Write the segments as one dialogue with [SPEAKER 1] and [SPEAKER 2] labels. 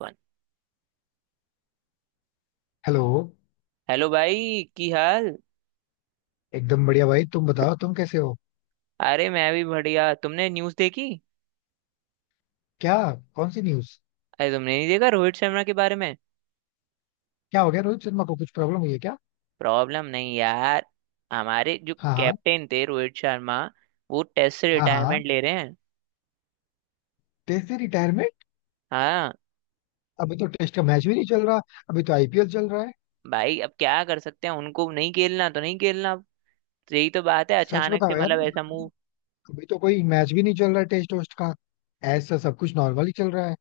[SPEAKER 1] One.
[SPEAKER 2] Hello.
[SPEAKER 1] Hello भाई, की हाल।
[SPEAKER 2] एकदम बढ़िया भाई, तुम बताओ, तुम कैसे हो?
[SPEAKER 1] अरे मैं भी बढ़िया। तुमने न्यूज़ देखी?
[SPEAKER 2] क्या? कौन सी न्यूज़?
[SPEAKER 1] अरे तुमने नहीं देखा रोहित शर्मा के बारे में?
[SPEAKER 2] क्या हो गया रोहित शर्मा को? कुछ प्रॉब्लम हुई है क्या?
[SPEAKER 1] प्रॉब्लम नहीं यार। हमारे जो
[SPEAKER 2] हाँ हाँ.
[SPEAKER 1] कैप्टन थे रोहित शर्मा, वो टेस्ट से
[SPEAKER 2] हाँ हाँ.
[SPEAKER 1] रिटायरमेंट ले रहे हैं।
[SPEAKER 2] टेस्ट से रिटायरमेंट?
[SPEAKER 1] हाँ।
[SPEAKER 2] अभी तो टेस्ट का मैच भी नहीं चल रहा. अभी तो आईपीएल चल रहा है.
[SPEAKER 1] भाई अब क्या कर सकते हैं, उनको नहीं खेलना तो नहीं खेलना अब। यही तो बात है,
[SPEAKER 2] सच
[SPEAKER 1] अचानक से
[SPEAKER 2] बताओ यार,
[SPEAKER 1] मतलब ऐसा मूव।
[SPEAKER 2] अभी तो कोई मैच भी नहीं चल रहा है टेस्ट वेस्ट का. ऐसा सब कुछ नॉर्मल ही चल रहा है.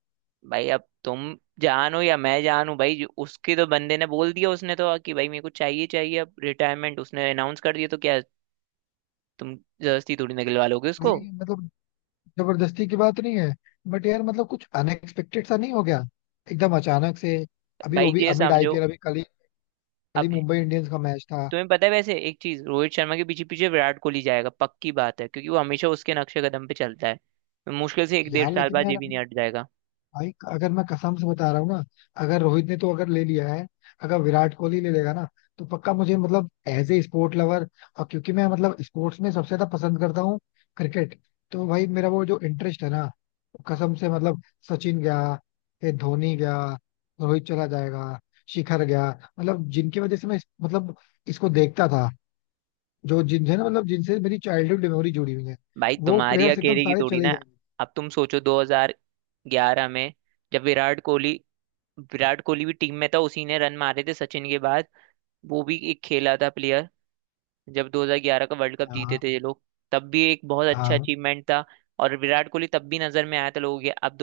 [SPEAKER 1] भाई अब तुम जानो या मैं जानू, भाई उसके तो बंदे ने बोल दिया, उसने तो कि भाई मेरे को चाहिए चाहिए अब रिटायरमेंट, उसने अनाउंस कर दिया तो क्या? तुम जबरदस्ती थोड़ी निकलवा लोगे उसको।
[SPEAKER 2] भाई मतलब, जबरदस्ती की बात नहीं है. बट यार मतलब कुछ अनएक्सपेक्टेड सा नहीं हो गया? एकदम अचानक से. अभी वो
[SPEAKER 1] भाई
[SPEAKER 2] भी
[SPEAKER 1] ये
[SPEAKER 2] अमिड
[SPEAKER 1] समझो।
[SPEAKER 2] आईपीएल. अभी कल ही, कल ही
[SPEAKER 1] अब
[SPEAKER 2] मुंबई इंडियंस का मैच था.
[SPEAKER 1] तुम्हें पता है, वैसे एक चीज, रोहित शर्मा के पीछे पीछे विराट कोहली जाएगा पक्की बात है, क्योंकि वो हमेशा उसके नक्शे कदम पे चलता है। मुश्किल से एक डेढ़
[SPEAKER 2] यार
[SPEAKER 1] साल
[SPEAKER 2] लेकिन
[SPEAKER 1] बाद ये
[SPEAKER 2] यार,
[SPEAKER 1] भी नहीं हट जाएगा।
[SPEAKER 2] भाई अगर मैं कसम से बता रहा हूँ ना, अगर रोहित ने तो अगर ले लिया है, अगर विराट कोहली ले लेगा ना, तो पक्का मुझे मतलब एज ए स्पोर्ट लवर, और क्योंकि मैं मतलब स्पोर्ट्स में सबसे ज्यादा पसंद करता हूँ क्रिकेट, तो भाई मेरा वो जो इंटरेस्ट है ना, वो कसम से मतलब सचिन गया, फिर धोनी गया, रोहित चला जाएगा, शिखर गया. मतलब जिनकी वजह से मैं मतलब इसको देखता था, जो जिनसे ना मतलब जिनसे मेरी चाइल्डहुड मेमोरी जुड़ी हुई है,
[SPEAKER 1] भाई
[SPEAKER 2] वो
[SPEAKER 1] तुम्हारी
[SPEAKER 2] प्लेयर्स एकदम
[SPEAKER 1] अकेले की
[SPEAKER 2] सारे
[SPEAKER 1] थोड़ी
[SPEAKER 2] चले
[SPEAKER 1] ना।
[SPEAKER 2] ही जाएंगे.
[SPEAKER 1] अब तुम सोचो 2011 में, जब विराट कोहली भी टीम में था, उसी ने रन मारे थे सचिन के बाद। वो भी एक खेला था प्लेयर। जब 2011 का वर्ल्ड कप जीते
[SPEAKER 2] हाँ
[SPEAKER 1] थे ये लोग, तब भी एक बहुत अच्छा
[SPEAKER 2] हाँ
[SPEAKER 1] अचीवमेंट था। और विराट कोहली तब भी नजर में आया था लोगों के। अब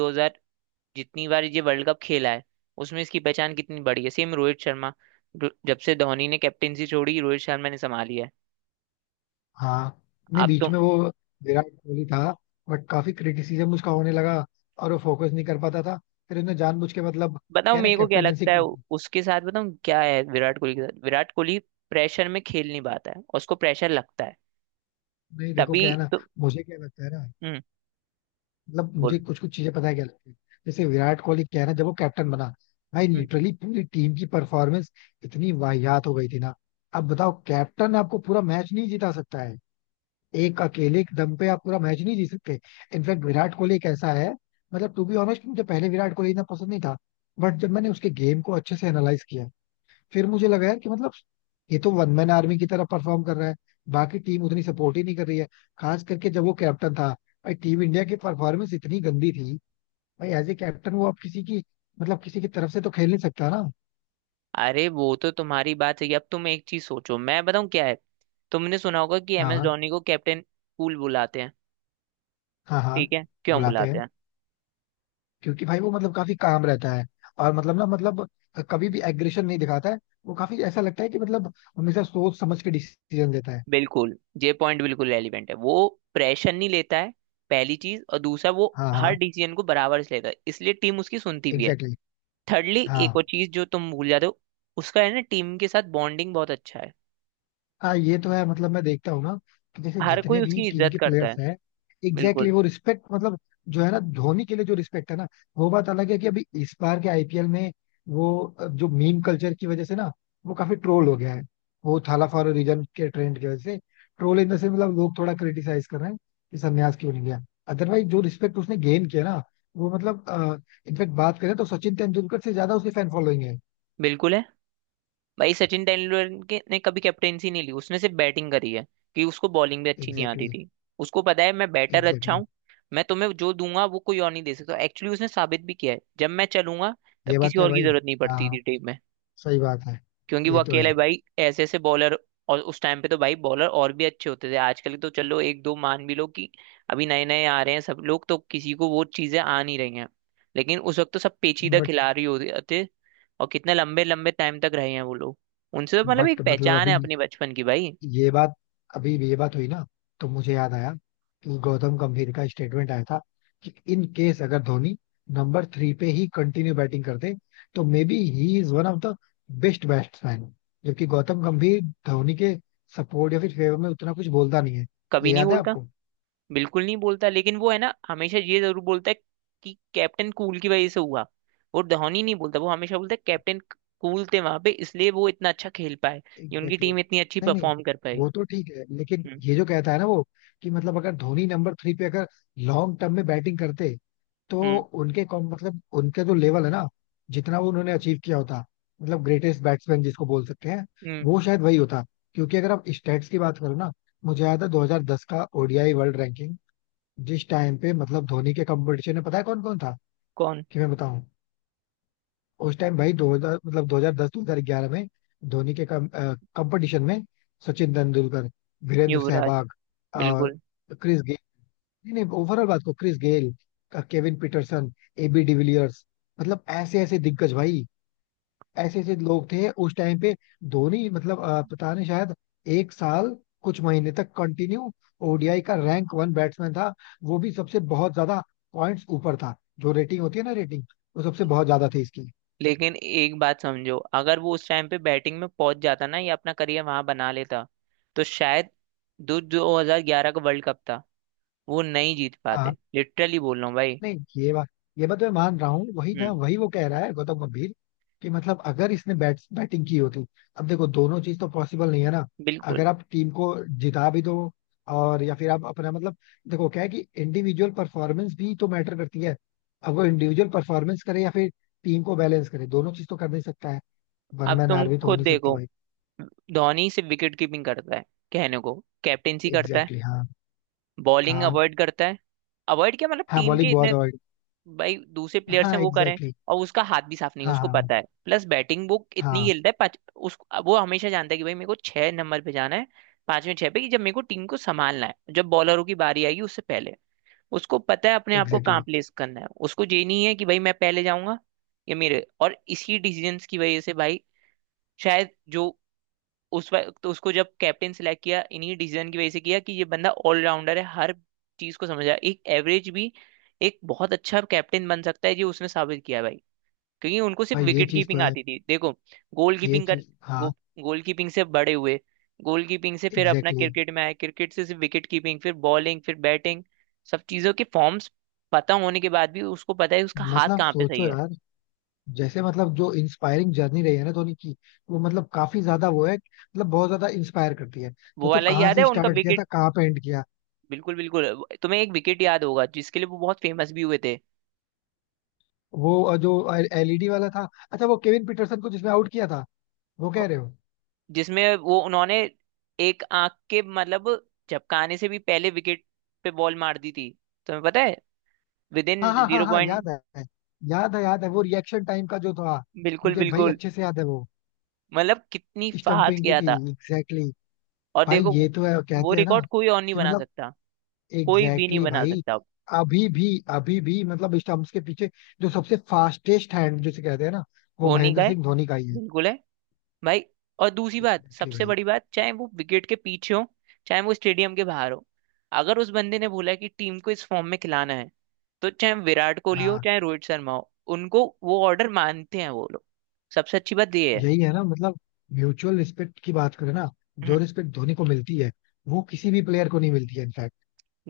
[SPEAKER 1] जितनी बार ये वर्ल्ड कप खेला है, उसमें इसकी पहचान कितनी बड़ी है, सेम रोहित शर्मा। जब से धोनी ने कैप्टेंसी छोड़ी, रोहित शर्मा ने संभाली है।
[SPEAKER 2] हाँ. नहीं,
[SPEAKER 1] आप
[SPEAKER 2] बीच
[SPEAKER 1] तो
[SPEAKER 2] में वो विराट कोहली था. बट काफी क्रिटिसिज्म उसका होने लगा, और वो फोकस नहीं कर पाता था. फिर उसने जानबूझ के मतलब
[SPEAKER 1] बताओ
[SPEAKER 2] क्या है ना,
[SPEAKER 1] मेरे को क्या
[SPEAKER 2] कैप्टेनेंसी
[SPEAKER 1] लगता है
[SPEAKER 2] की थी.
[SPEAKER 1] उसके साथ। बताऊं क्या है? विराट कोहली के साथ विराट कोहली प्रेशर में खेल नहीं पाता है, और उसको प्रेशर लगता है,
[SPEAKER 2] नहीं देखो
[SPEAKER 1] तभी
[SPEAKER 2] क्या है ना,
[SPEAKER 1] तो।
[SPEAKER 2] मुझे क्या लगता है ना,
[SPEAKER 1] हम्म।
[SPEAKER 2] मतलब मुझे
[SPEAKER 1] बोलो।
[SPEAKER 2] कुछ कुछ चीजें पता है क्या लगती है. जैसे विराट कोहली क्या है ना, जब वो कैप्टन बना, भाई
[SPEAKER 1] हम्म।
[SPEAKER 2] लिटरली पूरी टीम की परफॉर्मेंस इतनी वाहियात हो गई थी ना. अब बताओ, कैप्टन आपको पूरा मैच नहीं जिता सकता है. एक अकेले के दम पे आप पूरा मैच नहीं जीत सकते. इनफैक्ट विराट कोहली एक ऐसा है, मतलब टू बी ऑनेस्ट मुझे पहले विराट कोहली इतना पसंद नहीं था. बट जब मैंने उसके गेम को अच्छे से एनालाइज किया, फिर मुझे लगा यार कि मतलब ये तो वन मैन आर्मी की तरह परफॉर्म कर रहा है. बाकी टीम उतनी सपोर्ट ही नहीं कर रही है, खास करके जब वो कैप्टन था. भाई टीम इंडिया की परफॉर्मेंस इतनी गंदी थी. भाई एज ए कैप्टन वो आप किसी की मतलब किसी की तरफ से तो खेल नहीं सकता ना.
[SPEAKER 1] अरे वो तो तुम्हारी बात सही है। अब तुम एक चीज सोचो, मैं बताऊं क्या है। तुमने सुना होगा कि एम एस
[SPEAKER 2] हाँ
[SPEAKER 1] धोनी को कैप्टन कूल बुलाते हैं।
[SPEAKER 2] हाँ. हाँ
[SPEAKER 1] ठीक है, क्यों
[SPEAKER 2] बुलाते
[SPEAKER 1] बुलाते
[SPEAKER 2] हैं.
[SPEAKER 1] हैं?
[SPEAKER 2] क्योंकि भाई वो मतलब काफी काम रहता है, और मतलब ना मतलब कभी भी एग्रेशन नहीं दिखाता है. वो काफी ऐसा लगता है कि मतलब हमेशा सोच समझ के डिसीजन लेता है.
[SPEAKER 1] बिल्कुल। ये पॉइंट बिल्कुल रेलिवेंट है, वो प्रेशर नहीं लेता है पहली चीज, और दूसरा वो
[SPEAKER 2] हाँ
[SPEAKER 1] हर
[SPEAKER 2] हाँ.
[SPEAKER 1] डिसीजन को बराबर से लेता है इसलिए टीम उसकी सुनती भी है।
[SPEAKER 2] Exactly exactly.
[SPEAKER 1] थर्डली एक और
[SPEAKER 2] हाँ
[SPEAKER 1] चीज जो तुम भूल जाते हो, उसका है ना टीम के साथ बॉन्डिंग बहुत अच्छा है,
[SPEAKER 2] हाँ ये तो है. मतलब मैं देखता हूँ ना कि जैसे
[SPEAKER 1] हर कोई
[SPEAKER 2] जितने भी
[SPEAKER 1] उसकी
[SPEAKER 2] टीम
[SPEAKER 1] इज्जत
[SPEAKER 2] के
[SPEAKER 1] करता है।
[SPEAKER 2] प्लेयर्स हैं, एग्जैक्टली,
[SPEAKER 1] बिल्कुल।
[SPEAKER 2] वो रिस्पेक्ट मतलब, जो है ना, धोनी के लिए जो रिस्पेक्ट है ना, वो बात अलग है कि अभी इस बार के आईपीएल में वो जो मीम कल्चर की वजह से ना वो काफी ट्रोल हो गया है. वो थाला फॉर अ रीजन के ट्रेंड की वजह से ट्रोल इन द सेंस मतलब लोग थोड़ा क्रिटिसाइज कर रहे हैं कि संन्यास क्यों नहीं लिया. अदरवाइज जो रिस्पेक्ट उसने गेन किया ना, वो मतलब इनफेक्ट बात करें तो सचिन तेंदुलकर से ज्यादा उसकी फैन फॉलोइंग है.
[SPEAKER 1] बिल्कुल है भाई। सचिन तेंदुलकर ने कभी कैप्टेंसी नहीं ली, उसने सिर्फ बैटिंग करी है, कि उसको बॉलिंग भी अच्छी नहीं आती
[SPEAKER 2] एग्जैक्टली.
[SPEAKER 1] थी। उसको पता है मैं बैटर अच्छा
[SPEAKER 2] एग्जैक्टली.
[SPEAKER 1] हूँ। मैं तुम्हें जो दूंगा वो कोई और नहीं दे सकता, एक्चुअली उसने साबित भी किया है, जब मैं चलूंगा तब
[SPEAKER 2] ये बात
[SPEAKER 1] किसी
[SPEAKER 2] तो है
[SPEAKER 1] और की
[SPEAKER 2] भाई.
[SPEAKER 1] जरूरत नहीं
[SPEAKER 2] हाँ
[SPEAKER 1] पड़ती
[SPEAKER 2] हाँ.
[SPEAKER 1] थी टीम में।
[SPEAKER 2] सही बात है.
[SPEAKER 1] क्योंकि वो
[SPEAKER 2] ये तो है.
[SPEAKER 1] अकेले भाई ऐसे ऐसे बॉलर। और उस टाइम पे तो भाई बॉलर और भी अच्छे होते थे, आजकल तो चलो एक दो मान भी लो कि अभी नए नए आ रहे हैं सब लोग, तो किसी को वो चीजें आ नहीं रही हैं। लेकिन उस वक्त तो सब पेचीदा
[SPEAKER 2] बट
[SPEAKER 1] खिलाड़ी होते थे, और कितने लंबे लंबे टाइम तक रहे हैं वो लोग। उनसे तो मतलब
[SPEAKER 2] बट
[SPEAKER 1] एक
[SPEAKER 2] मतलब
[SPEAKER 1] पहचान है अपने बचपन की भाई।
[SPEAKER 2] ये बात अभी ये बात हुई ना, तो मुझे याद आया कि गौतम गंभीर का स्टेटमेंट आया था कि इन केस अगर धोनी नंबर थ्री पे ही कंटिन्यू बैटिंग करते, तो maybe he is one of the best batsman. जबकि गौतम गंभीर धोनी के सपोर्ट या फिर फेवर में उतना कुछ बोलता नहीं है. ये
[SPEAKER 1] कभी नहीं
[SPEAKER 2] याद है
[SPEAKER 1] बोलता।
[SPEAKER 2] आपको?
[SPEAKER 1] बिल्कुल नहीं बोलता, लेकिन वो है ना हमेशा ये जरूर बोलता है कि कैप्टन कूल की वजह से हुआ। वो धोनी नहीं बोलता, वो हमेशा बोलता है कैप्टन कूल थे वहां पे, इसलिए वो इतना अच्छा खेल पाए, ये उनकी
[SPEAKER 2] एग्जैक्टली
[SPEAKER 1] टीम
[SPEAKER 2] exactly.
[SPEAKER 1] इतनी अच्छी
[SPEAKER 2] नहीं नहीं,
[SPEAKER 1] परफॉर्म कर पाई।
[SPEAKER 2] वो तो ठीक है, लेकिन
[SPEAKER 1] हम्म।
[SPEAKER 2] ये जो कहता है ना वो, कि मतलब अगर धोनी नंबर थ्री पे अगर लॉन्ग टर्म में बैटिंग करते, तो
[SPEAKER 1] हम्म।
[SPEAKER 2] उनके कॉम मतलब उनके जो लेवल है ना, जितना वो उन्होंने अचीव किया होता, मतलब ग्रेटेस्ट बैट्समैन जिसको बोल सकते हैं,
[SPEAKER 1] हम्म।
[SPEAKER 2] वो शायद वही होता. क्योंकि अगर आप स्टैट्स की बात करो ना, मुझे याद है 2010 का ओडीआई वर्ल्ड रैंकिंग. जिस टाइम पे मतलब धोनी के कंपटीशन में पता है कौन कौन था?
[SPEAKER 1] कौन?
[SPEAKER 2] कि मैं बताऊं, उस टाइम भाई 2000 मतलब 2010 2011 में धोनी के कंपटीशन में सचिन तेंदुलकर, वीरेंद्र
[SPEAKER 1] युवराज।
[SPEAKER 2] सहवाग, और
[SPEAKER 1] बिल्कुल।
[SPEAKER 2] क्रिस, नहीं नहीं, ओवरऑल बात को, Chris Gayle, Kevin Pietersen, AB de Villiers, मतलब ऐसे ऐसे दिग्गज भाई, ऐसे ऐसे लोग थे उस टाइम पे. धोनी मतलब पता नहीं शायद एक साल कुछ महीने तक कंटिन्यू ओडीआई का रैंक वन बैट्समैन था. वो भी सबसे बहुत ज्यादा पॉइंट्स ऊपर था. जो रेटिंग होती है ना रेटिंग, वो सबसे बहुत ज्यादा थी इसकी.
[SPEAKER 1] लेकिन एक बात समझो, अगर वो उस टाइम पे बैटिंग में पहुंच जाता ना, या अपना करियर वहां बना लेता तो शायद दो 2011 का वर्ल्ड कप था वो नहीं जीत
[SPEAKER 2] हाँ.
[SPEAKER 1] पाते, लिटरली बोल रहा हूँ भाई।
[SPEAKER 2] नहीं, ये बात ये बात मैं मान रहा हूँ, वही ना
[SPEAKER 1] हम्म।
[SPEAKER 2] वही वो कह रहा है गौतम गंभीर, कि मतलब अगर इसने बैटिंग की होती. अब देखो दोनों चीज तो पॉसिबल नहीं है ना.
[SPEAKER 1] बिल्कुल।
[SPEAKER 2] अगर आप टीम को जिता भी दो, और या फिर आप अपना मतलब, देखो क्या है कि इंडिविजुअल परफॉर्मेंस भी तो मैटर करती है. अब वो इंडिविजुअल परफॉर्मेंस करे या फिर टीम को बैलेंस करे, दोनों चीज तो कर नहीं सकता है. वन
[SPEAKER 1] अब
[SPEAKER 2] मैन
[SPEAKER 1] तुम
[SPEAKER 2] आर्मी तो हो
[SPEAKER 1] खुद
[SPEAKER 2] नहीं सकता
[SPEAKER 1] देखो,
[SPEAKER 2] भाई.
[SPEAKER 1] धोनी सिर्फ विकेट कीपिंग करता है कहने को, कैप्टेंसी करता है,
[SPEAKER 2] एग्जैक्टली exactly, हाँ
[SPEAKER 1] बॉलिंग
[SPEAKER 2] हाँ.
[SPEAKER 1] अवॉइड करता है। अवॉइड क्या मतलब,
[SPEAKER 2] हाँ
[SPEAKER 1] टीम के
[SPEAKER 2] बॉलिंग बहुत
[SPEAKER 1] इतने
[SPEAKER 2] अवॉइड.
[SPEAKER 1] भाई दूसरे प्लेयर्स
[SPEAKER 2] हाँ
[SPEAKER 1] हैं वो करें,
[SPEAKER 2] एग्जैक्टली exactly,
[SPEAKER 1] और उसका हाथ भी साफ नहीं है
[SPEAKER 2] हाँ
[SPEAKER 1] उसको
[SPEAKER 2] हाँ.
[SPEAKER 1] पता है, प्लस बैटिंग वो इतनी
[SPEAKER 2] हाँ
[SPEAKER 1] खेलता है पाँच उस। वो हमेशा जानता है कि भाई मेरे को छह नंबर पे जाना है, पांच में छह पे, कि जब मेरे को टीम को संभालना है जब बॉलरों की बारी आएगी उससे पहले। उसको पता है अपने आप को
[SPEAKER 2] एग्जैक्टली
[SPEAKER 1] कहाँ
[SPEAKER 2] exactly.
[SPEAKER 1] प्लेस करना है, उसको ये नहीं है कि भाई मैं पहले जाऊंगा या मेरे। और इसी डिसीजंस की वजह से भाई, शायद जो उस वक्त तो उसको जब कैप्टन सिलेक्ट किया, इन्हीं डिसीजन की वजह से किया कि ये बंदा ऑलराउंडर है, हर चीज को समझ रहा है, एक एवरेज भी एक बहुत अच्छा कैप्टन बन सकता है, ये उसने साबित किया भाई। क्योंकि उनको सिर्फ
[SPEAKER 2] भाई ये
[SPEAKER 1] विकेट
[SPEAKER 2] चीज तो
[SPEAKER 1] कीपिंग
[SPEAKER 2] है.
[SPEAKER 1] आती थी, देखो गोल
[SPEAKER 2] ये
[SPEAKER 1] कीपिंग कर,
[SPEAKER 2] चीज
[SPEAKER 1] गो,
[SPEAKER 2] हाँ.
[SPEAKER 1] गोल कीपिंग से बड़े हुए, गोल कीपिंग से फिर अपना
[SPEAKER 2] एग्जैक्टली exactly.
[SPEAKER 1] क्रिकेट में आए, क्रिकेट से सिर्फ विकेट कीपिंग फिर बॉलिंग फिर बैटिंग, सब चीजों के फॉर्म्स पता होने के बाद भी उसको पता है उसका हाथ
[SPEAKER 2] मतलब
[SPEAKER 1] कहाँ पे सही
[SPEAKER 2] सोचो
[SPEAKER 1] है।
[SPEAKER 2] यार, जैसे मतलब जो इंस्पायरिंग जर्नी रही है ना धोनी की, वो मतलब काफी ज्यादा वो है, मतलब बहुत ज्यादा इंस्पायर करती है.
[SPEAKER 1] वो
[SPEAKER 2] सोचो
[SPEAKER 1] वाला
[SPEAKER 2] कहाँ
[SPEAKER 1] याद
[SPEAKER 2] से
[SPEAKER 1] है उनका
[SPEAKER 2] स्टार्ट किया था,
[SPEAKER 1] विकेट?
[SPEAKER 2] कहाँ पे एंड किया.
[SPEAKER 1] बिल्कुल बिल्कुल। तुम्हें एक विकेट याद होगा जिसके लिए वो बहुत फेमस भी हुए थे,
[SPEAKER 2] वो जो एलईडी वाला था, अच्छा वो केविन पीटरसन को जिसमें आउट किया था, वो कह रहे हो?
[SPEAKER 1] जिसमें वो उन्होंने एक आंख के मतलब झपकाने से भी पहले विकेट पे बॉल मार दी थी, तुम्हें पता है, विद
[SPEAKER 2] हाँ
[SPEAKER 1] इन
[SPEAKER 2] हाँ हाँ
[SPEAKER 1] जीरो
[SPEAKER 2] हाँ
[SPEAKER 1] पॉइंट।
[SPEAKER 2] याद है. याद है याद है. वो रिएक्शन टाइम का जो था,
[SPEAKER 1] बिल्कुल
[SPEAKER 2] मुझे भाई
[SPEAKER 1] बिल्कुल।
[SPEAKER 2] अच्छे से याद है वो.
[SPEAKER 1] मतलब कितनी फास्ट
[SPEAKER 2] स्टंपिंग की
[SPEAKER 1] किया
[SPEAKER 2] थी.
[SPEAKER 1] था।
[SPEAKER 2] Exactly exactly.
[SPEAKER 1] और
[SPEAKER 2] भाई
[SPEAKER 1] देखो,
[SPEAKER 2] ये तो है.
[SPEAKER 1] वो
[SPEAKER 2] कहते हैं ना
[SPEAKER 1] रिकॉर्ड कोई और नहीं
[SPEAKER 2] कि
[SPEAKER 1] बना
[SPEAKER 2] मतलब
[SPEAKER 1] सकता, कोई भी
[SPEAKER 2] एग्जैक्टली
[SPEAKER 1] नहीं
[SPEAKER 2] exactly
[SPEAKER 1] बना
[SPEAKER 2] भाई.
[SPEAKER 1] सकता अब।
[SPEAKER 2] अभी भी, अभी भी मतलब स्टंप्स के पीछे जो सबसे फास्टेस्ट हैंड जिसे कहते हैं ना, वो
[SPEAKER 1] वो नहीं का
[SPEAKER 2] महेंद्र
[SPEAKER 1] है।
[SPEAKER 2] सिंह धोनी का ही है.
[SPEAKER 1] बिल्कुल है भाई। और दूसरी बात,
[SPEAKER 2] एग्जैक्टली
[SPEAKER 1] सबसे
[SPEAKER 2] भाई.
[SPEAKER 1] बड़ी बात, चाहे वो विकेट के पीछे हो चाहे वो स्टेडियम के बाहर हो, अगर उस बंदे ने बोला है कि टीम को इस फॉर्म में खिलाना है, तो चाहे विराट कोहली हो
[SPEAKER 2] हाँ.
[SPEAKER 1] चाहे रोहित शर्मा हो, उनको वो ऑर्डर मानते हैं वो लोग, सबसे अच्छी बात ये है।
[SPEAKER 2] यही है ना मतलब, म्यूचुअल रिस्पेक्ट की बात करें ना, जो
[SPEAKER 1] हम्म।
[SPEAKER 2] रिस्पेक्ट धोनी को मिलती है, वो किसी भी प्लेयर को नहीं मिलती है.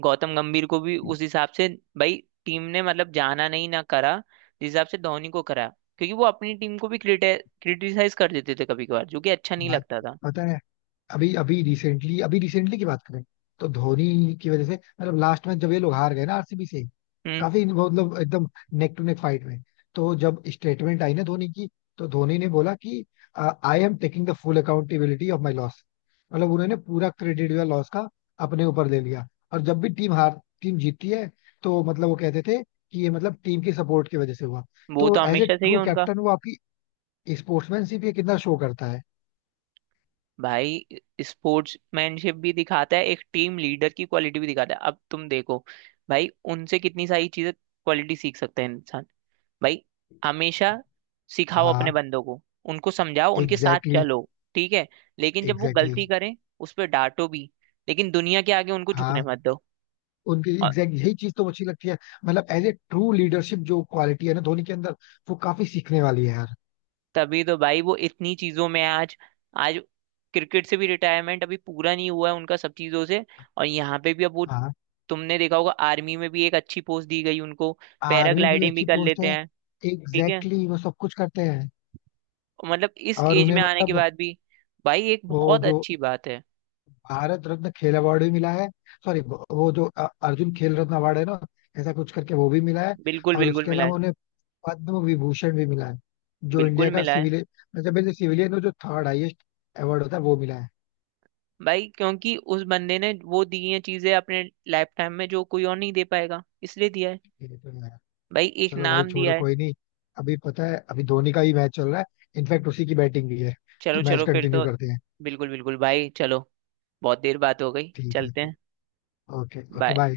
[SPEAKER 1] गौतम गंभीर को भी उस हिसाब से भाई, टीम ने मतलब जाना नहीं ना करा जिस हिसाब से धोनी को करा, क्योंकि वो अपनी टीम को भी क्रिटिसाइज कर देते थे कभी कभार, जो कि अच्छा नहीं
[SPEAKER 2] भाई
[SPEAKER 1] लगता था।
[SPEAKER 2] पता है, अभी अभी रिसेंटली की बात करें तो, धोनी की वजह से मतलब लास्ट में जब ये लोग हार गए ना आरसीबी से,
[SPEAKER 1] हम्म।
[SPEAKER 2] काफी वो मतलब एकदम नेक टू नेक फाइट में, तो जब स्टेटमेंट आई ना धोनी की, तो धोनी ने बोला कि I am taking the full accountability of my loss. मतलब उन्होंने पूरा क्रेडिट या लॉस का अपने ऊपर ले लिया. और जब भी टीम हार, टीम जीतती है, तो मतलब वो कहते थे कि ये मतलब टीम की सपोर्ट की वजह से हुआ.
[SPEAKER 1] वो
[SPEAKER 2] तो
[SPEAKER 1] तो
[SPEAKER 2] एज ए
[SPEAKER 1] हमेशा से ही है
[SPEAKER 2] ट्रू
[SPEAKER 1] उनका।
[SPEAKER 2] कैप्टन वो आपकी स्पोर्ट्समैनशिप ये कितना शो करता है.
[SPEAKER 1] भाई, स्पोर्ट्समैनशिप भी दिखाता है, एक टीम लीडर की क्वालिटी भी दिखाता है, अब तुम देखो भाई, उनसे कितनी सारी चीजें, क्वालिटी सीख सकते हैं इंसान भाई, हमेशा सिखाओ अपने
[SPEAKER 2] हाँ
[SPEAKER 1] बंदों को, उनको समझाओ, उनके साथ
[SPEAKER 2] एग्जैक्टली
[SPEAKER 1] चलो, ठीक है, लेकिन
[SPEAKER 2] exactly,
[SPEAKER 1] जब वो
[SPEAKER 2] एग्जैक्टली
[SPEAKER 1] गलती
[SPEAKER 2] exactly.
[SPEAKER 1] करें उस पर डांटो भी, लेकिन दुनिया के आगे उनको झुकने
[SPEAKER 2] हाँ.
[SPEAKER 1] मत दो।
[SPEAKER 2] उनकी एग्जैक्ट यही चीज तो अच्छी लगती है, मतलब एज ए ट्रू लीडरशिप जो क्वालिटी है ना धोनी के अंदर, वो काफी सीखने वाली है यार.
[SPEAKER 1] तभी तो भाई वो इतनी चीजों में आज आज क्रिकेट से भी रिटायरमेंट अभी पूरा नहीं हुआ है उनका, सब चीजों से, और यहाँ पे भी अब वो,
[SPEAKER 2] हाँ
[SPEAKER 1] तुमने देखा होगा आर्मी में भी एक अच्छी पोस्ट दी गई उनको,
[SPEAKER 2] आर्मी भी
[SPEAKER 1] पैराग्लाइडिंग भी
[SPEAKER 2] अच्छी
[SPEAKER 1] कर
[SPEAKER 2] पोस्ट
[SPEAKER 1] लेते
[SPEAKER 2] है.
[SPEAKER 1] हैं। ठीक है,
[SPEAKER 2] एग्जैक्टली exactly, वो सब कुछ करते हैं.
[SPEAKER 1] मतलब इस
[SPEAKER 2] और
[SPEAKER 1] एज
[SPEAKER 2] उन्हें
[SPEAKER 1] में आने के
[SPEAKER 2] मतलब
[SPEAKER 1] बाद भी, भाई एक
[SPEAKER 2] वो
[SPEAKER 1] बहुत
[SPEAKER 2] जो
[SPEAKER 1] अच्छी बात है।
[SPEAKER 2] भारत रत्न खेल अवार्ड भी मिला है. सॉरी, वो जो अर्जुन खेल रत्न अवार्ड है ना, ऐसा कुछ करके वो भी मिला है.
[SPEAKER 1] बिल्कुल
[SPEAKER 2] और
[SPEAKER 1] बिल्कुल
[SPEAKER 2] उसके
[SPEAKER 1] मिला है।
[SPEAKER 2] अलावा उन्हें पद्म विभूषण भी मिला है जो
[SPEAKER 1] बिल्कुल
[SPEAKER 2] इंडिया का
[SPEAKER 1] मिला है
[SPEAKER 2] सिविलियन, मतलब सिविलियन जो थर्ड हाईएस्ट अवार्ड होता है, वो मिला है.
[SPEAKER 1] भाई, क्योंकि उस बंदे ने वो दी हैं चीजें अपने लाइफ टाइम में जो कोई और नहीं दे पाएगा, इसलिए दिया है
[SPEAKER 2] ये तो है.
[SPEAKER 1] भाई, एक
[SPEAKER 2] चलो भाई
[SPEAKER 1] नाम
[SPEAKER 2] छोड़ो,
[SPEAKER 1] दिया है।
[SPEAKER 2] कोई नहीं. अभी पता है अभी धोनी का ही मैच चल रहा है. इनफैक्ट उसी की बैटिंग भी है. तो
[SPEAKER 1] चलो
[SPEAKER 2] मैच
[SPEAKER 1] चलो फिर
[SPEAKER 2] कंटिन्यू
[SPEAKER 1] तो।
[SPEAKER 2] करते हैं.
[SPEAKER 1] बिल्कुल बिल्कुल भाई चलो, बहुत देर बात हो गई,
[SPEAKER 2] ठीक
[SPEAKER 1] चलते
[SPEAKER 2] है.
[SPEAKER 1] हैं।
[SPEAKER 2] Okay okay
[SPEAKER 1] bye.
[SPEAKER 2] बाय.